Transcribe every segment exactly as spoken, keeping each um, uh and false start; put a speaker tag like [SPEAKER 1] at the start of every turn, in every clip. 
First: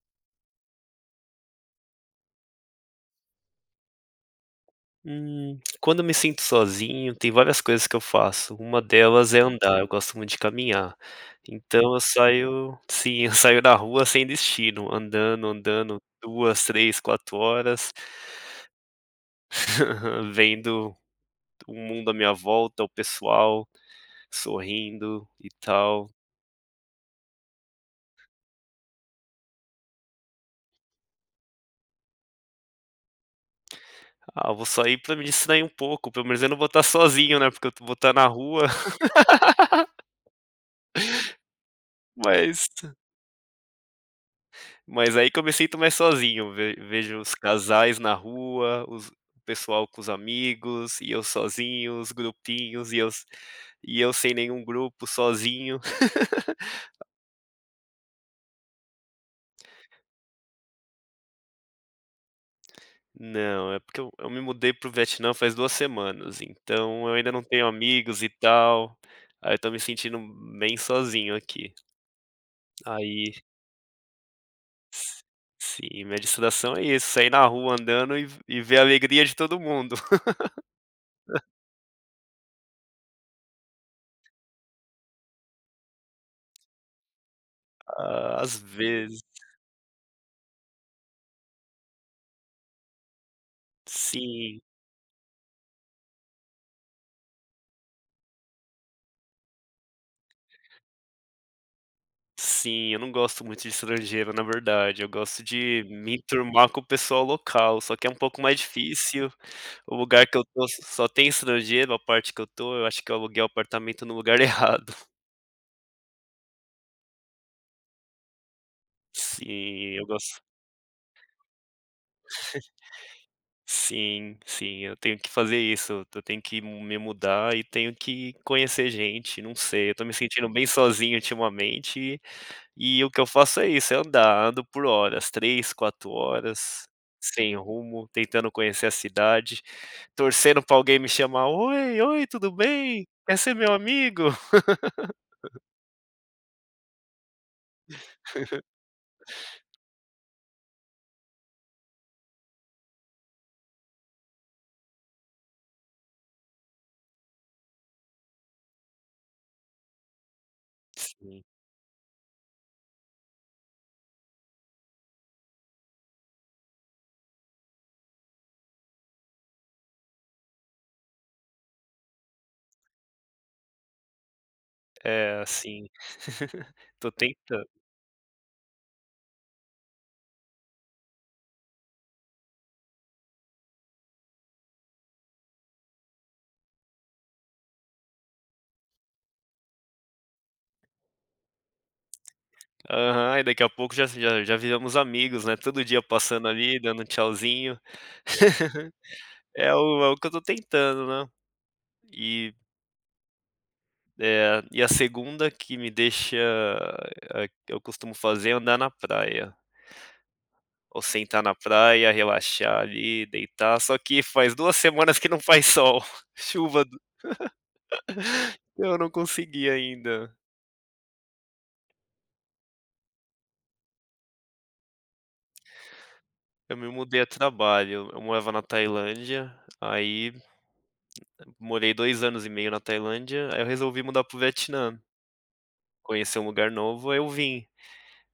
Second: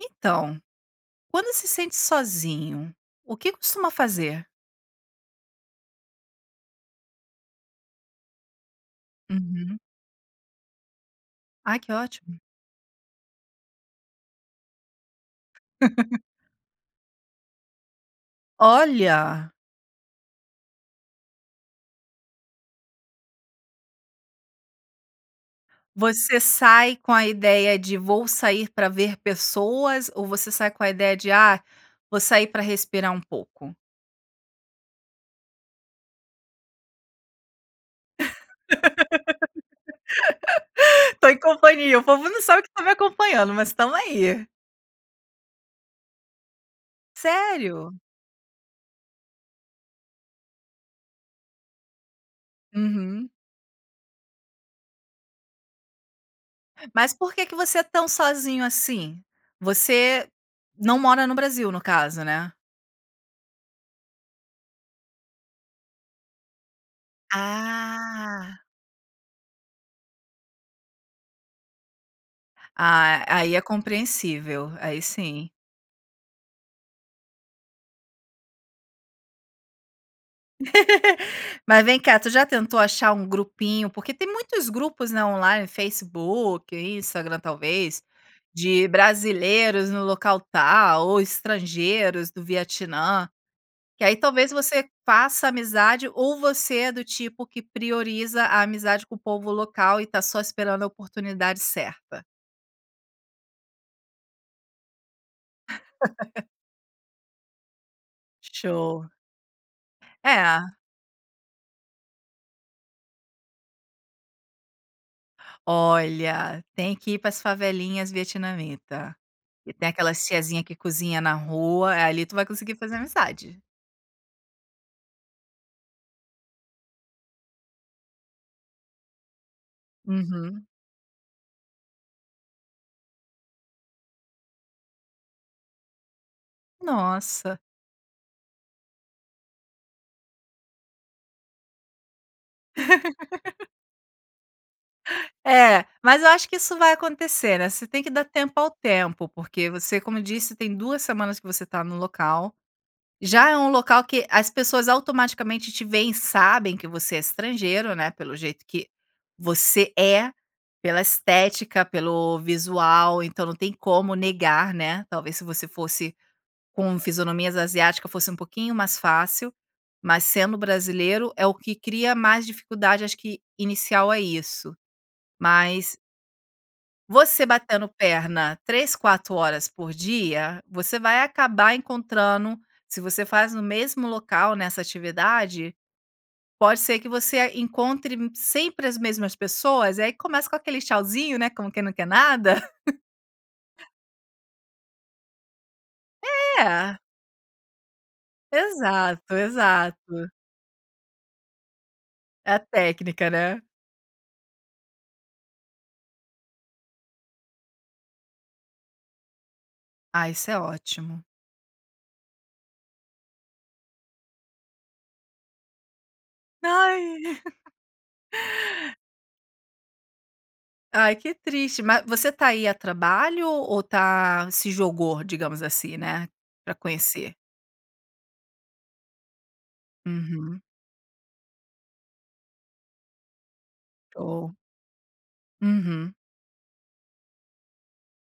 [SPEAKER 1] Então, quando se sente sozinho, o que costuma fazer?
[SPEAKER 2] Hum. Quando eu me sinto sozinho, tem várias coisas que eu faço. Uma delas é
[SPEAKER 1] Uhum.
[SPEAKER 2] andar, eu gosto muito de caminhar.
[SPEAKER 1] Ah, que
[SPEAKER 2] Então, eu
[SPEAKER 1] ótimo.
[SPEAKER 2] saio sim. Eu saio na rua sem destino, andando, andando duas, três, quatro horas.
[SPEAKER 1] Olha.
[SPEAKER 2] Vendo o mundo à minha volta, o pessoal sorrindo e tal.
[SPEAKER 1] Você sai com a ideia de vou sair pra ver pessoas ou você sai com a ideia de, ah, vou sair pra respirar pouco?
[SPEAKER 2] Ah, vou sair pra me distrair um pouco, pelo menos eu não vou tá sozinho, né. Porque eu vou tá na rua.
[SPEAKER 1] Tô em companhia O povo não sabe que
[SPEAKER 2] Mas
[SPEAKER 1] está me acompanhando, mas estamos aí.
[SPEAKER 2] Mas, aí que eu me sinto mais sozinho, ve vejo os
[SPEAKER 1] Sério?
[SPEAKER 2] casais na rua, os o pessoal com os amigos, e eu sozinho, os grupinhos, e eu
[SPEAKER 1] Uhum.
[SPEAKER 2] e eu sem nenhum grupo, sozinho.
[SPEAKER 1] Mas, por que você é tão sozinho, assim? Você não mora no Brasil, no caso, né?
[SPEAKER 2] Não. É porque eu me mudei para o Vietnã faz duas semanas. Então, eu ainda não tenho amigos e
[SPEAKER 1] Ah.
[SPEAKER 2] tal, aí eu tô me sentindo bem sozinho aqui.
[SPEAKER 1] Ah.
[SPEAKER 2] Aí
[SPEAKER 1] Aí é compreensível. Aí sim.
[SPEAKER 2] Sim, minha distração é isso. Sair na rua andando e e ver a alegria de todo mundo.
[SPEAKER 1] Mas vem cá, tu já tentou achar um grupinho? Porque tem muitos grupos, né, online, Facebook, Instagram talvez,
[SPEAKER 2] Ah,`as
[SPEAKER 1] de
[SPEAKER 2] vezes
[SPEAKER 1] brasileiros no local tal ou estrangeiros do Vietnã. Que aí, talvez
[SPEAKER 2] Sim.
[SPEAKER 1] você faça amizade. Ou você é do tipo que prioriza a amizade com o povo local e está só esperando a oportunidade certa?
[SPEAKER 2] Sim, eu não gosto muito de estrangeiro na verdade, eu gosto de me enturmar com o pessoal local, só que é um pouco mais
[SPEAKER 1] Show.
[SPEAKER 2] difícil. O lugar que eu tô
[SPEAKER 1] É.
[SPEAKER 2] só tem estrangeiro, a parte que eu tô. Eu acho que eu aluguei apartamento no lugar errado.
[SPEAKER 1] Olha, tem que ir para as favelinhas Vietnamita, que tem
[SPEAKER 2] Sim, eu
[SPEAKER 1] aquelas
[SPEAKER 2] gosto
[SPEAKER 1] tiazinha que cozinha na rua. É, ali tu vai conseguir fazer amizade.
[SPEAKER 2] Sim, sim. Eu tenho que fazer isso. Eu tenho que me mudar e tenho que conhecer gente. Não sei, eu tô me sentindo
[SPEAKER 1] Uhum.
[SPEAKER 2] bem sozinho ultimamente e o que eu faço é isso, é andar. Eu ando por horas, três, quatro horas, sem
[SPEAKER 1] Nossa.
[SPEAKER 2] rumo, tentando conhecer a cidade, torcendo pra alguém me chamar: "Oi, oi, tudo bem? Quer ser meu amigo?"
[SPEAKER 1] É, mas eu acho que isso vai acontecer, né, você tem que dar tempo ao tempo. Porque, você como disse, tem duas semanas que você tá no local, já é um local que as pessoas automaticamente te veem e sabem que você é estrangeiro, né, pelo jeito que você é, pela
[SPEAKER 2] Sim.
[SPEAKER 1] estética, pelo visual, então não tem como negar, né? Talvez se você fosse com fisionomias asiáticas fosse um pouquinho mais fácil, mas sendo brasileiro é o que cria mais dificuldade acho que inicial a isso.
[SPEAKER 2] É, assim.
[SPEAKER 1] Mas
[SPEAKER 2] Tô
[SPEAKER 1] você
[SPEAKER 2] tentando.
[SPEAKER 1] batendo perna três, quatro horas por dia, você vai acabar encontrando Se você faz no mesmo local, né, essa atividade, pode ser que você encontre sempre as mesmas pessoas e aí começa com aquele tchauzinho, né, como quem não quer nada.
[SPEAKER 2] Aham, aí daqui a pouco já já já viramos amigos, né? Todo dia passando ali
[SPEAKER 1] É.
[SPEAKER 2] dando tchauzinho.
[SPEAKER 1] Exato,
[SPEAKER 2] É o é o que
[SPEAKER 1] exato.
[SPEAKER 2] eu tô tentando, né.
[SPEAKER 1] É
[SPEAKER 2] E
[SPEAKER 1] a técnica, né?
[SPEAKER 2] É, e a segunda que me deixa a Eu costumo fazer é andar na praia.
[SPEAKER 1] Ah, isso é
[SPEAKER 2] Ou
[SPEAKER 1] ótimo.
[SPEAKER 2] sentar na praia, relaxar ali, deitar, só que faz duas semanas que não faz sol. Chuva do
[SPEAKER 1] Aí.
[SPEAKER 2] Eu não consegui ainda.
[SPEAKER 1] Ai, que triste, ma você tá aí a trabalho ou tá se jogou, digamos assim, né, pra
[SPEAKER 2] Eu me mudei a
[SPEAKER 1] conhecer?
[SPEAKER 2] trabalho. Eu morava na Tailândia. Aí,
[SPEAKER 1] Uhum.
[SPEAKER 2] morei dois anos e meio na Tailândia. Aí, eu resolvi mudar pro
[SPEAKER 1] Oh.
[SPEAKER 2] Vietnã.
[SPEAKER 1] Uhum.
[SPEAKER 2] Conhecer um lugar novo. Aí, eu vim.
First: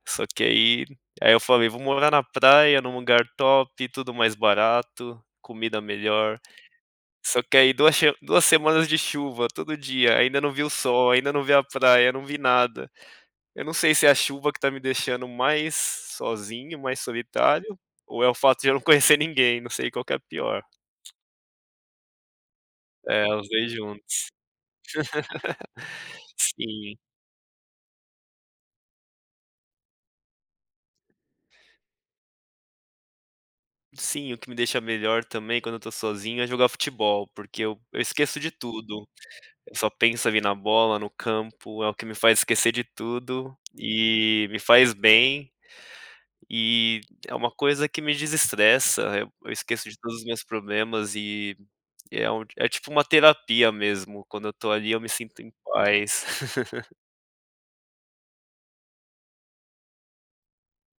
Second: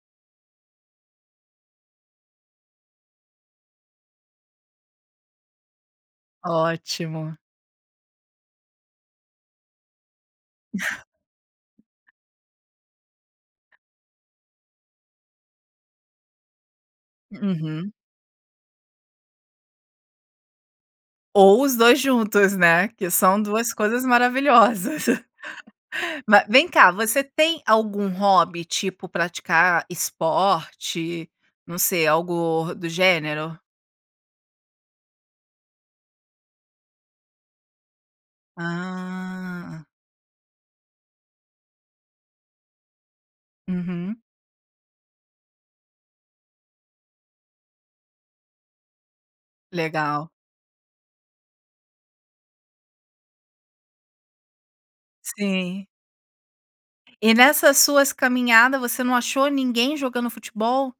[SPEAKER 2] Só que, aí aí, eu falei vou morar na praia, num lugar top, tudo mais barato, comida melhor.
[SPEAKER 1] Ótimo.
[SPEAKER 2] Só que, aí, duas shema duas semanas de chuva, todo dia. Ainda não vi sol. Ainda não vi a praia, não vi nada. Eu não sei se é a chuva que tá me deixando mais sozinho, mais solitário,
[SPEAKER 1] Uhum.
[SPEAKER 2] ou é o fato de eu não conhecer ninguém. Não sei qual que é a pior.
[SPEAKER 1] Ou os dois juntos, né? Que
[SPEAKER 2] É,
[SPEAKER 1] são
[SPEAKER 2] os
[SPEAKER 1] duas
[SPEAKER 2] dois
[SPEAKER 1] coisas
[SPEAKER 2] juntos.
[SPEAKER 1] maravilhosas. Ma vem cá,
[SPEAKER 2] Sim.
[SPEAKER 1] você tem algum hobby tipo praticar esporte? Não sei. Algo do gênero?
[SPEAKER 2] Sim, o que me deixa melhor também, quando eu tô sozinho, é jogar futebol, porque eu eu esqueço de tudo.
[SPEAKER 1] Ah.
[SPEAKER 2] Só penso ali na bola, no campo. É o que me faz esquecer de tudo
[SPEAKER 1] Uhum.
[SPEAKER 2] e me faz bem. E é uma coisa que me desestressa. Eu esqueço de todos os
[SPEAKER 1] Legal.
[SPEAKER 2] meus problemas e, é um é tipo uma terapia mesmo. Quando eu tô ali, eu me sinto em
[SPEAKER 1] Sim.
[SPEAKER 2] paz.
[SPEAKER 1] E, nessas suas caminhadas, você não achou ninguém jogando futebol?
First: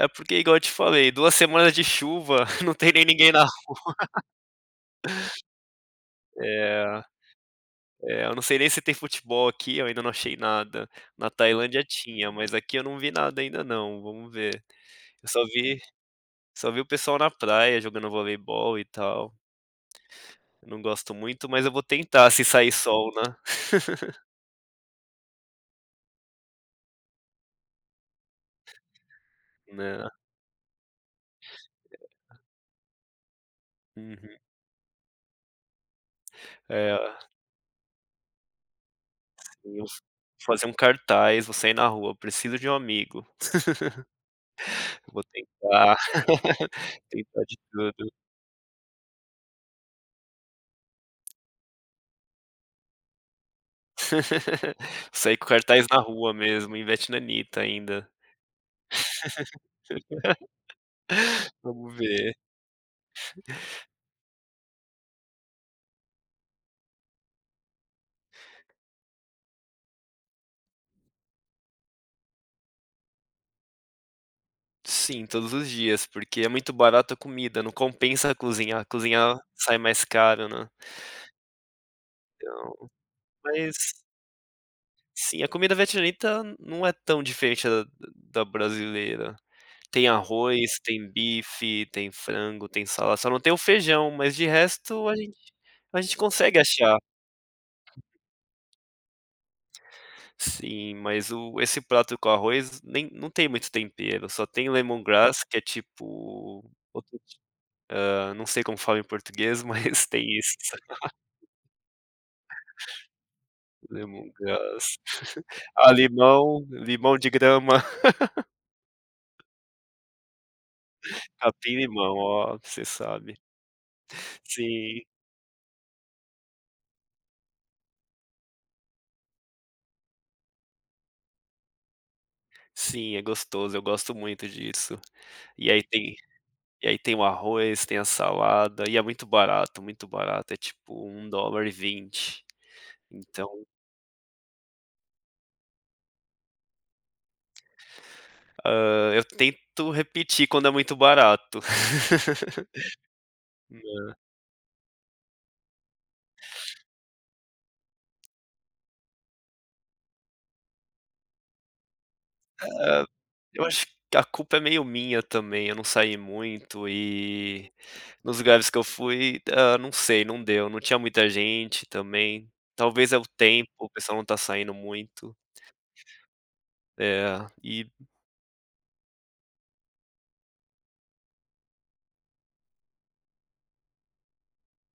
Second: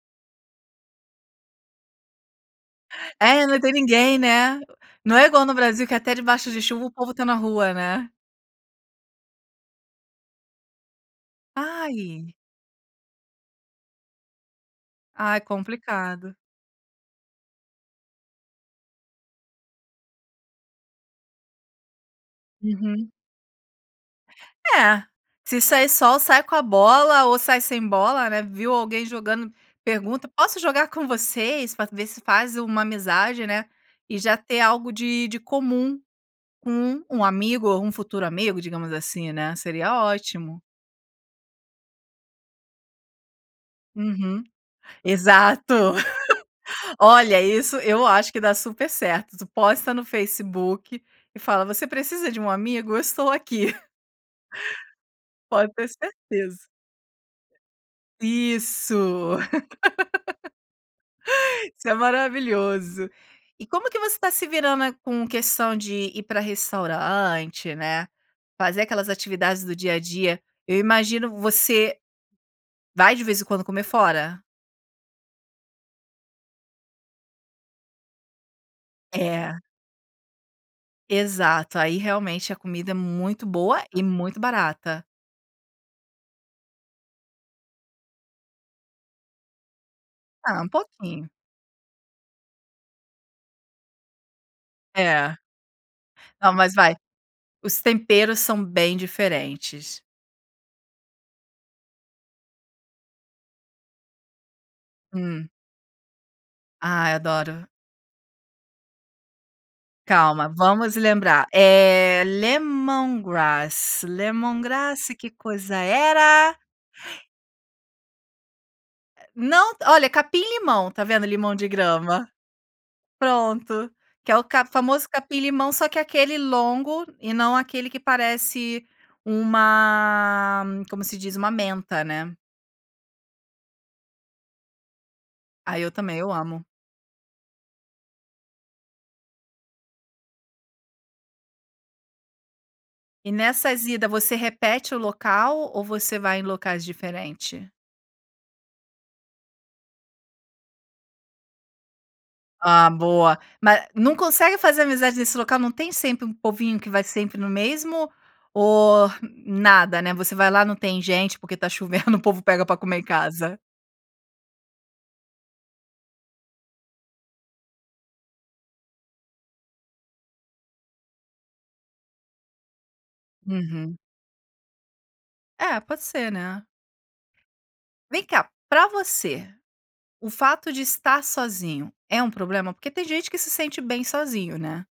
[SPEAKER 2] É porque igual eu te falei, duas semanas de chuva. Não tem nem ninguém na
[SPEAKER 1] É,
[SPEAKER 2] rua.
[SPEAKER 1] não tem ninguém, né? Não é igual no Brasil que, até debaixo de chuva, o
[SPEAKER 2] É
[SPEAKER 1] povo tá na rua, né?
[SPEAKER 2] é, não sei nem se tem futebol aqui. Eu ainda não achei nada. Na Tailândia tinha,
[SPEAKER 1] Ai.
[SPEAKER 2] mas aqui eu não vi nada ainda não. Vamos ver. Eu
[SPEAKER 1] Ah, é
[SPEAKER 2] só vi
[SPEAKER 1] complicado.
[SPEAKER 2] só vi o pessoal na praia jogando voleibol e tal. Não gosto muito, mas eu vou tentar se sair
[SPEAKER 1] Uhum.
[SPEAKER 2] sol, né?
[SPEAKER 1] É. Se sair sol, sai com a bola ou sai sem bola, né? Viu alguém jogando,
[SPEAKER 2] Né?
[SPEAKER 1] pergunta: "Posso jogar com vocês?". Pra ver se faz uma amizade, né? E
[SPEAKER 2] Uhum.
[SPEAKER 1] já ter algo de de comum com um
[SPEAKER 2] É.
[SPEAKER 1] amigo ou um futuro amigo, digamos assim, né?
[SPEAKER 2] Sim, vou
[SPEAKER 1] Seria ótimo.
[SPEAKER 2] fazer um cartaz, vou sair na rua, "Preciso de um amigo".
[SPEAKER 1] Uhum,
[SPEAKER 2] Vou
[SPEAKER 1] exato.
[SPEAKER 2] tentar,
[SPEAKER 1] Olha,
[SPEAKER 2] tentar de
[SPEAKER 1] isso eu
[SPEAKER 2] tudo.
[SPEAKER 1] acho que dá super certo. Tu posta no Facebook e fala: "Você precisa de um amigo? Eu estou aqui".
[SPEAKER 2] Sair com
[SPEAKER 1] Pode
[SPEAKER 2] cartaz
[SPEAKER 1] ter
[SPEAKER 2] na rua
[SPEAKER 1] certeza.
[SPEAKER 2] mesmo, em vietnamita ainda.
[SPEAKER 1] Isso. Isso é
[SPEAKER 2] Vamos ver.
[SPEAKER 1] maravilhoso. E como que você tá se virando com questão de ir pra restaurante, né? Fazer aquelas atividades do dia a dia. Eu imagino, você vai de vez em quando comer fora?
[SPEAKER 2] Sim, todos os dias, porque é muito barato a comida, não compensa cozinhar. Cozinhar
[SPEAKER 1] É.
[SPEAKER 2] sai mais caro, né?
[SPEAKER 1] Exato. Aí, realmente a
[SPEAKER 2] Então,
[SPEAKER 1] comida é muito boa
[SPEAKER 2] mas
[SPEAKER 1] e muito barata.
[SPEAKER 2] Sim, a comida vietnamita não é tão diferente da da brasileira. Tem
[SPEAKER 1] Ah, um
[SPEAKER 2] arroz, tem
[SPEAKER 1] pouquinho.
[SPEAKER 2] bife, tem frango, tem salada, só não tem o feijão, mas de resto a gente
[SPEAKER 1] É.
[SPEAKER 2] a gente
[SPEAKER 1] Não,
[SPEAKER 2] consegue
[SPEAKER 1] mas vai
[SPEAKER 2] achar.
[SPEAKER 1] Os temperos são bem diferentes.
[SPEAKER 2] Sim, mas o esse prato com arroz nem não tem muito tempero, só tem o lemongrass,
[SPEAKER 1] Hum.
[SPEAKER 2] que é tipo, outro
[SPEAKER 1] Ai,
[SPEAKER 2] tipo,
[SPEAKER 1] adoro.
[SPEAKER 2] hã, não sei como fala em português, mas tem
[SPEAKER 1] Calma,
[SPEAKER 2] isso.
[SPEAKER 1] vamos lembrar. É, lemongrass,
[SPEAKER 2] Lemongrass.
[SPEAKER 1] lemongrass que coisa
[SPEAKER 2] Ah,
[SPEAKER 1] era?
[SPEAKER 2] limão limão de grama.
[SPEAKER 1] Não. Olha, capim limão, tá vendo limão de
[SPEAKER 2] Capim limão,
[SPEAKER 1] grama.
[SPEAKER 2] oh, você sabe.
[SPEAKER 1] Pronto, que é ca o
[SPEAKER 2] Sim.
[SPEAKER 1] famoso capim limão, só que aquele longo e não aquele que parece uma como se diz, uma menta, né.
[SPEAKER 2] Sim, é gostoso, eu gosto muito disso. E
[SPEAKER 1] Aí,
[SPEAKER 2] aí
[SPEAKER 1] eu
[SPEAKER 2] tem
[SPEAKER 1] também. Eu amo.
[SPEAKER 2] e aí tem o arroz, tem a salada e é muito barato, muito barato, é tipo um dolar e vinte
[SPEAKER 1] E
[SPEAKER 2] então
[SPEAKER 1] nessas ida, você repete o local ou você vai em locais diferente?
[SPEAKER 2] Hã, eu tento repetir quando é muito barato.
[SPEAKER 1] Ah, boa. Ma
[SPEAKER 2] É.
[SPEAKER 1] não consegue fazer amizades nesse local? Não tem sempre um povinho que vai sempre no mesmo ou, nada, né, você vai lá não tem gente porque está chovendo, o povo pega para comer em
[SPEAKER 2] É.
[SPEAKER 1] casa?
[SPEAKER 2] Eu acho que a culpa é meio minha também, eu não saí muito e, nos lugares que eu fui Ah, não sei, não deu, não tinha muita gente também, talvez é o tempo, o
[SPEAKER 1] Uhum.
[SPEAKER 2] pessoal não tá saindo muito.
[SPEAKER 1] É, pode ser, né.
[SPEAKER 2] É, e
[SPEAKER 1] Vem cá, pra você, o fato de estar sozinho é um problema? Porque tem gente que se sente bem sozinho, né?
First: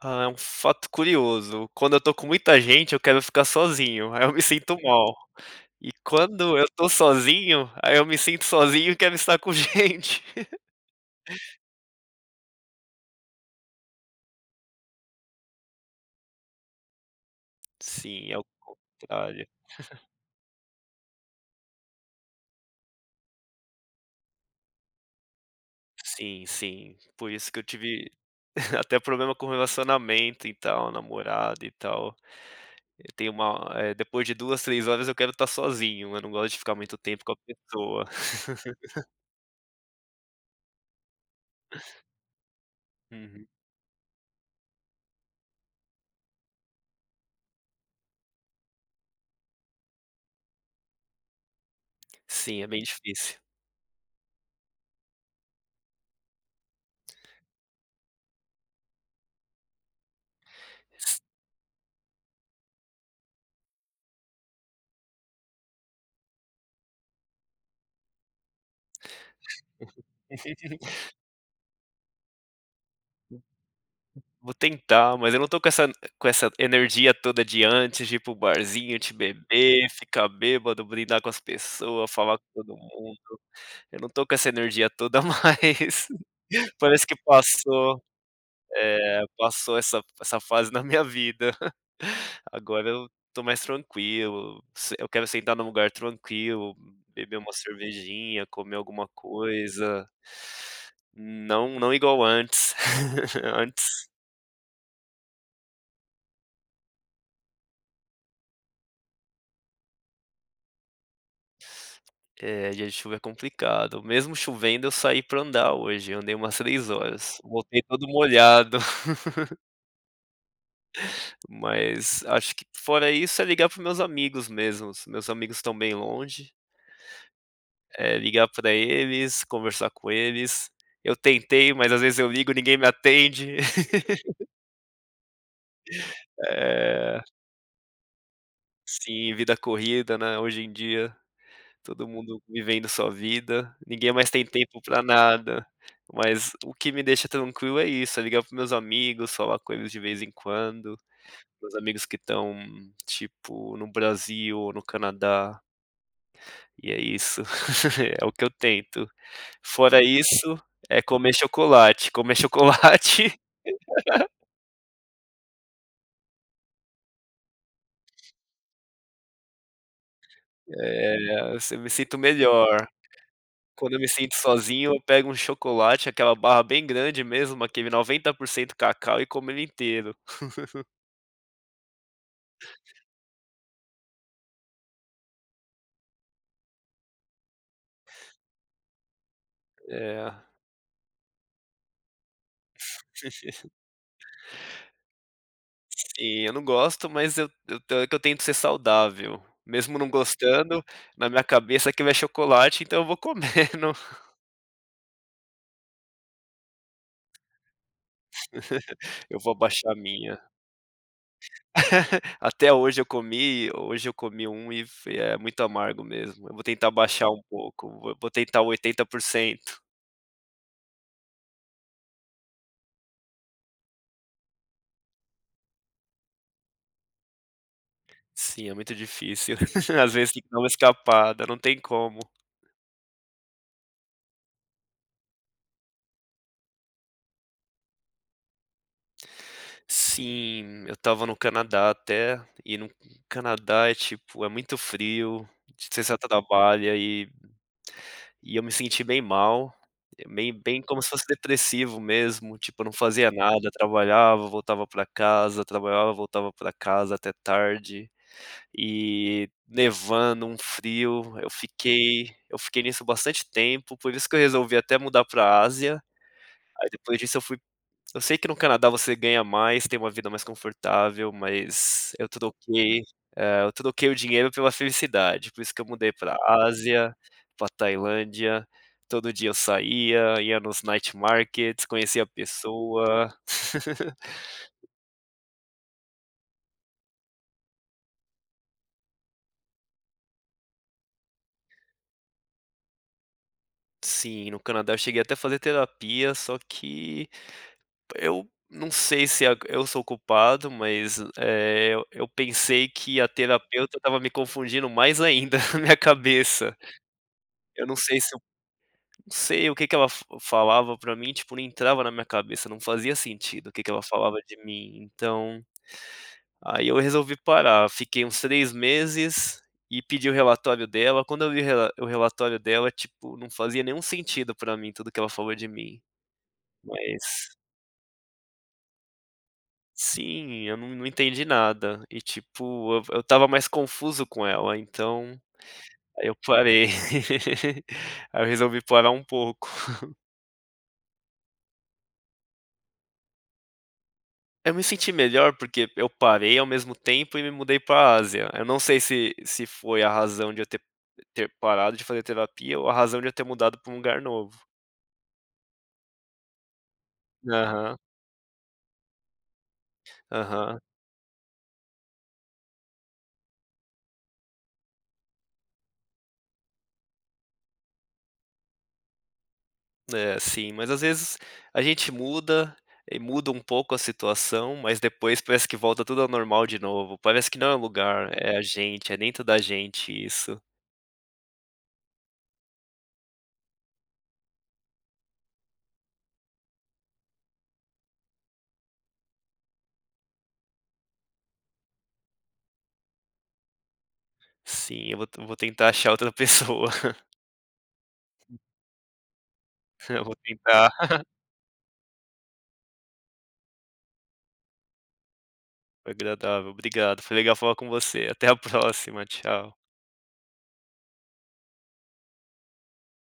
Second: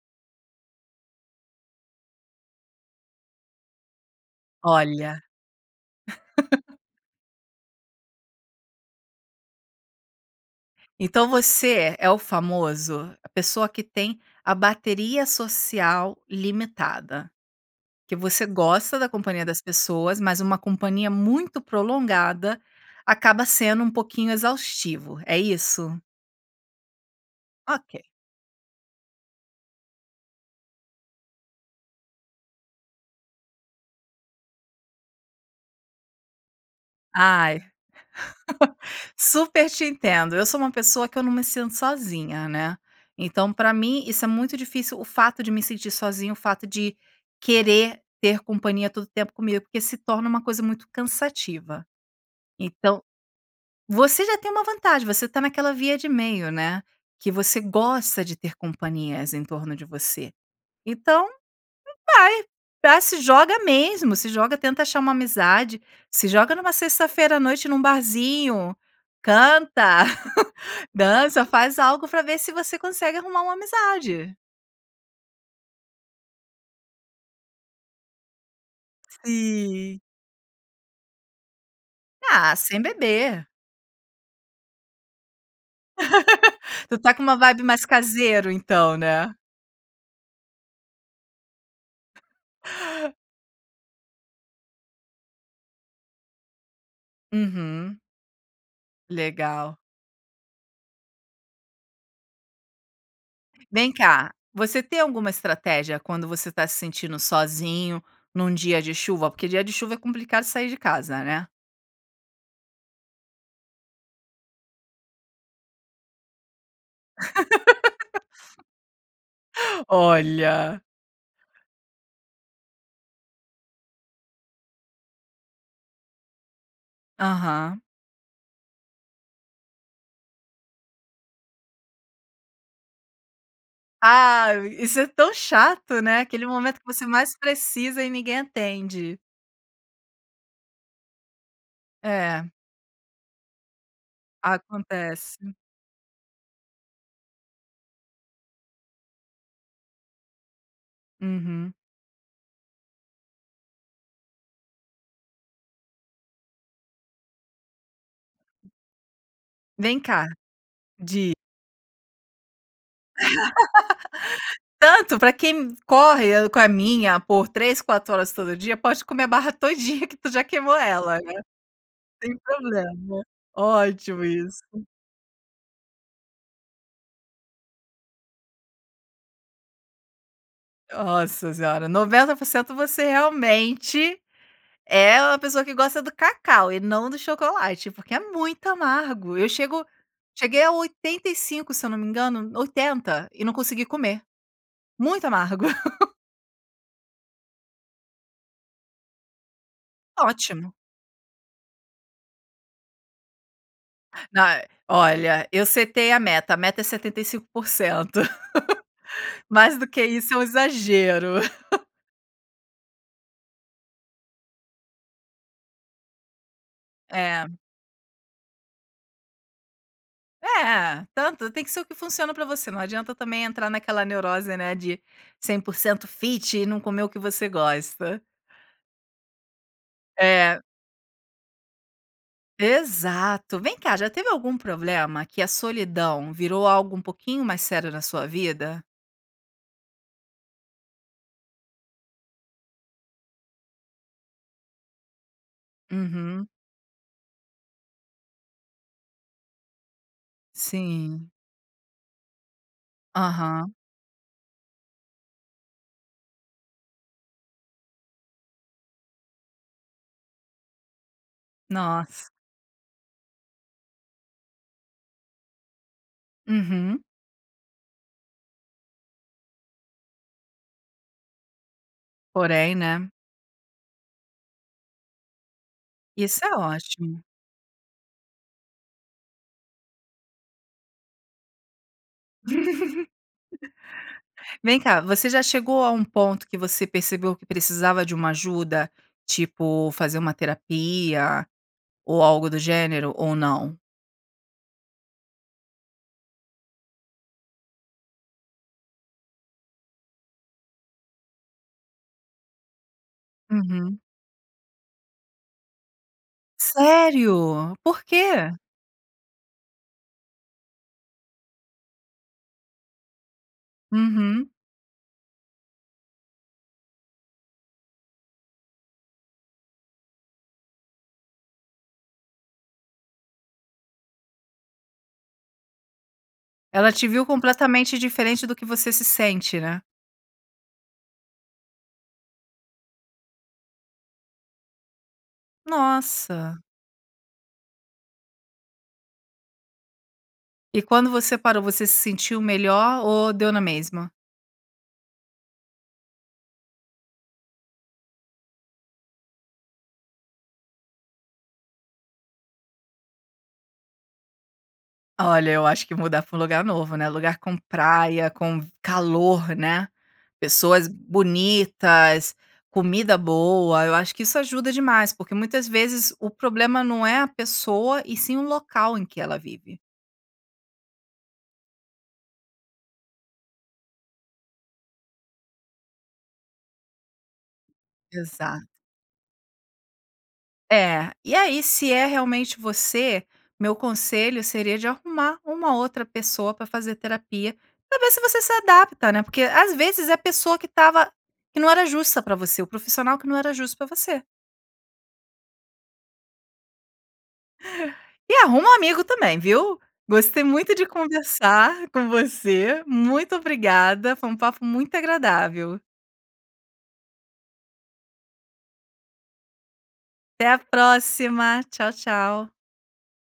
[SPEAKER 2] Ah, é um fato curioso, quando eu tô com muita gente eu quero ficar sozinho, aí eu me sinto mal,
[SPEAKER 1] Olha.
[SPEAKER 2] e quando eu estou sozinho, aí eu me sinto sozinho e quero estar com gente.
[SPEAKER 1] Então, você é o famoso a pessoa que tem a bateria social limitada. Que
[SPEAKER 2] Sim, é
[SPEAKER 1] você
[SPEAKER 2] o
[SPEAKER 1] gosta da companhia
[SPEAKER 2] contrário.
[SPEAKER 1] das pessoas, mas uma companhia muito prolongada, acaba sendo um pouquinho exaustivo. É isso?
[SPEAKER 2] Sim, sim. Por isso que eu
[SPEAKER 1] Ok.
[SPEAKER 2] tive até problema com relacionamento e tal, namorada e tal. Eu tenho uma depois de duas, três horas eu quero tá sozinho, eu não gosto de ficar muito tempo com a
[SPEAKER 1] Ai,
[SPEAKER 2] pessoa.
[SPEAKER 1] super te entendo. Eu sou uma pessoa que eu não me sinto sozinha, né?
[SPEAKER 2] Uhum.
[SPEAKER 1] Então, pra mim, isso é muito difícil, o fato de me sentir sozinho, o fato de querer ter companhia todo tempo comigo, porque se torna uma coisa muito cansativa.
[SPEAKER 2] Sim, é bem
[SPEAKER 1] Então,
[SPEAKER 2] difícil.
[SPEAKER 1] você já tem uma vantagem, você tá naquela via de meio, né? Que você gosta de ter companhias em torno de você.
[SPEAKER 2] S
[SPEAKER 1] Então, vai, se joga mesmo, se joga, tenta achar uma amizade, se joga numa sexta-feira à noite num barzinho. Canta, dança, faz algo para ver se você consegue arrumar uma amizade.
[SPEAKER 2] Vou tentar, mas eu não tô com essa com essa energia toda de antes de ir para o barzinho, de beber,
[SPEAKER 1] Sim.
[SPEAKER 2] ficar bêbado, brindar com as pessoas, falar com
[SPEAKER 1] Ah,
[SPEAKER 2] todo
[SPEAKER 1] sem
[SPEAKER 2] mundo,
[SPEAKER 1] beber.
[SPEAKER 2] eu não tô com essa energia toda mais.
[SPEAKER 1] Você
[SPEAKER 2] Parece
[SPEAKER 1] está
[SPEAKER 2] que
[SPEAKER 1] com uma vibe mais
[SPEAKER 2] passou.
[SPEAKER 1] caseiro então,
[SPEAKER 2] É,
[SPEAKER 1] né?
[SPEAKER 2] passou essa essa fase na minha vida. Agora eu tô mais tranquilo, eu quero sentar num lugar tranquilo, beber uma
[SPEAKER 1] Uhum.
[SPEAKER 2] cervejinha, comer alguma
[SPEAKER 1] Legal.
[SPEAKER 2] coisa Não, não igual antes
[SPEAKER 1] Vem
[SPEAKER 2] antes.
[SPEAKER 1] cá. Você tem alguma estratégia, quando você tá se sentindo sozinho, num dia de chuva? Porque dia de chuva é complicado sair de casa, né?
[SPEAKER 2] É, dia chuva é complicado, mesmo chovendo eu saí pra andar hoje, andei umas três horas, voltei todo molhado.
[SPEAKER 1] Olha.
[SPEAKER 2] Mas acho que fora isso é ligar para os meus amigos mesmos, meus amigos estão bem longe.
[SPEAKER 1] Aham.
[SPEAKER 2] É, ligar para eles, conversar com eles. Eu tentei, mas às vezes eu ligo, ninguém me atende.
[SPEAKER 1] Ah, isso é tão chato, né? Aquele momento em que você
[SPEAKER 2] É.
[SPEAKER 1] mais precisa e ninguém atende.
[SPEAKER 2] Sim, vida corrida, né? Hoje em dia todo mundo
[SPEAKER 1] É.
[SPEAKER 2] vivendo sua vida, ninguém mais tem tempo para
[SPEAKER 1] Acontece.
[SPEAKER 2] nada. Mas o que me deixa tranquilo é isso, é ligar para os meus amigos, falar coisas de vez em quando, para os
[SPEAKER 1] Uhum.
[SPEAKER 2] meus amigos que estão, tipo, no Brasil ou no Canadá. E é isso, é o que eu tento.
[SPEAKER 1] Vem
[SPEAKER 2] Fora
[SPEAKER 1] cá,
[SPEAKER 2] isso, é
[SPEAKER 1] di
[SPEAKER 2] comer chocolate, comer chocolate
[SPEAKER 1] Tanto para quem corre, caminha por três, quatro horas todo dia, pode comer a barra todinha que tu já queimou ela,
[SPEAKER 2] É,
[SPEAKER 1] né.
[SPEAKER 2] assi eu me sinto
[SPEAKER 1] Sem
[SPEAKER 2] melhor.
[SPEAKER 1] problema,
[SPEAKER 2] Quando eu me
[SPEAKER 1] ótimo
[SPEAKER 2] sinto
[SPEAKER 1] isso.
[SPEAKER 2] sozinho, eu pego um chocolate, aquela barra bem grande mesmo, aquele noventa por cento cacau, e como ele inteiro.
[SPEAKER 1] Nossa senhora, noventa por cento. Você realmente é uma pessoa que gosta do cacau e não do chocolate, porque é muito amargo. Eu chego
[SPEAKER 2] É.
[SPEAKER 1] cheguei a oitenta e cinco, se eu não me engano, oitenta e não consegui comer. Muito amargo.
[SPEAKER 2] Sim, eu não gosto, mas eu eu que eu tento que ser saudável, mesmo não
[SPEAKER 1] Ótimo.
[SPEAKER 2] gostando, na minha cabeça que vai chocolate, então eu vou comendo.
[SPEAKER 1] Não é Olha, eu setei a meta. A meta é setenta e cinco por cento.
[SPEAKER 2] Eu vou
[SPEAKER 1] Mais do
[SPEAKER 2] abaixar a
[SPEAKER 1] que isso. é
[SPEAKER 2] minha.
[SPEAKER 1] um exagero.
[SPEAKER 2] Até hoje eu comi hoje eu comi um e é muito amargo mesmo. Eu vou tentar baixar um
[SPEAKER 1] É.
[SPEAKER 2] pouco, vou tentar oitenta por cento.
[SPEAKER 1] É, tanto tem que ser o que funciona pra você, não adianta também entrar naquela neurose, né, de cem por cento fit e não comer o que você gosta.
[SPEAKER 2] Sim, é muito difícil, às vezes tem que dar
[SPEAKER 1] É.
[SPEAKER 2] uma escapada, não tem como.
[SPEAKER 1] Exato, vem cá, já teve algum problema, que a solidão virou algo um pouquinho mais sério na sua vida?
[SPEAKER 2] Sim, eu estava no Canadá até e no Canadá é tipo, é muito frio, você só
[SPEAKER 1] Uhum.
[SPEAKER 2] trabalha e e eu me senti bem mal, meio bem, como se fosse
[SPEAKER 1] Sim.
[SPEAKER 2] depressivo mesmo, tipo eu não fazia nada,
[SPEAKER 1] Aham.
[SPEAKER 2] trabalhava voltava pra casa, trabalhava voltava pra casa até tarde e nevando, um frio. Eu
[SPEAKER 1] Nossa.
[SPEAKER 2] fiquei eu fiquei nisso, bastante tempo, por isso que eu resolvi até mudar pra Ásia. Aí
[SPEAKER 1] Uhum.
[SPEAKER 2] depois disso, eu fui Eu sei que no Canadá você ganha mais, tem uma vida mais confortável, mas eu
[SPEAKER 1] Porém,
[SPEAKER 2] troquei,
[SPEAKER 1] né?
[SPEAKER 2] eh, eu troquei o dinheiro pela felicidade por isso que eu mudei para
[SPEAKER 1] Isso é
[SPEAKER 2] Ásia,
[SPEAKER 1] ótimo.
[SPEAKER 2] pra Tailândia, todo dia eu saía, ia nos Night Markets, conhecia pessoa.
[SPEAKER 1] Vem cá, você já chegou a um ponto que você percebeu que precisava de uma ajuda? Tipo, fazer uma terapia, ou algo do gênero ou não?
[SPEAKER 2] Sim, no Canadá eu cheguei até fazer terapia, só que Eu não sei se, ah, eu sou culpado mas, eh, eu pensei que a terapeuta
[SPEAKER 1] Uhum.
[SPEAKER 2] estava me confundindo mais ainda, minha cabeça
[SPEAKER 1] Sério?
[SPEAKER 2] Eu não
[SPEAKER 1] Por
[SPEAKER 2] sei, se eu
[SPEAKER 1] quê?
[SPEAKER 2] não sei o que que ela falava pra mim, tipo, não entrava na minha cabeça, não fazia sentido o que que ela falava
[SPEAKER 1] Uhum.
[SPEAKER 2] de mim. Então, aí eu resolvi parar, fiquei uns três meses e pedi o relatório dela, quando eu vi o rela o relatório dela, tipo, não fazia nenhum sentido para mim tudo que ela falou de mim,
[SPEAKER 1] Ela te viu
[SPEAKER 2] mas
[SPEAKER 1] completamente diferente do que você se sente, né?
[SPEAKER 2] Sim eu não não entendi nada. E, tipo eu v eu estava mais confuso com ela então, aí eu
[SPEAKER 1] Nossa.
[SPEAKER 2] parei, aí eu resolvi parar um pouco.
[SPEAKER 1] E quando você parou, você se sentiu melhor ou deu na mesma?
[SPEAKER 2] Eu me senti melhor porque eu parei ao mesmo tempo e me mudei pra Ásia. Eu não sei, se se foi a razão de eu ter ter parado de fazer terapia ou a razão de eu ter mudado pra um lugar novo.
[SPEAKER 1] Olha, eu acho que mudar pra um lugar novo, né? Lugar com
[SPEAKER 2] Aham.
[SPEAKER 1] praia, com vi calor, né?
[SPEAKER 2] Aham.
[SPEAKER 1] Pessoas bonitas, comida boa. Eu acho que isso ajuda demais, porque muitas vezes o problema não é a pessoa e sim o local em que ela vive.
[SPEAKER 2] É, sim, mas às vezes a gente muda e muda um pouco a situação, mas depois parece que volta tudo ao normal de novo. Parece que não é lugar, é a
[SPEAKER 1] Exato.
[SPEAKER 2] gente, é dentro da gente, isso.
[SPEAKER 1] É, e aí se é realmente você, meu conselho seria de arrumar uma outra pessoa pra fazer terapia, pra ver se você se adapta, né. Porque às vezes é a pessoa que tava que não era justa pra você, o profissional que não era justo pra você.
[SPEAKER 2] Sim, eu vou eu vou tentar achar outra pessoa.
[SPEAKER 1] E arruma um amigo também, viu?
[SPEAKER 2] Eu vou
[SPEAKER 1] Gostei muito de
[SPEAKER 2] tentar.
[SPEAKER 1] conversar com você, muito obrigada, foi um papo muito agradável.
[SPEAKER 2] Agradável Obrigado, foi legal falar com você. Até a próxima, tchau.
[SPEAKER 1] Até a próxima. Tchau, tchau.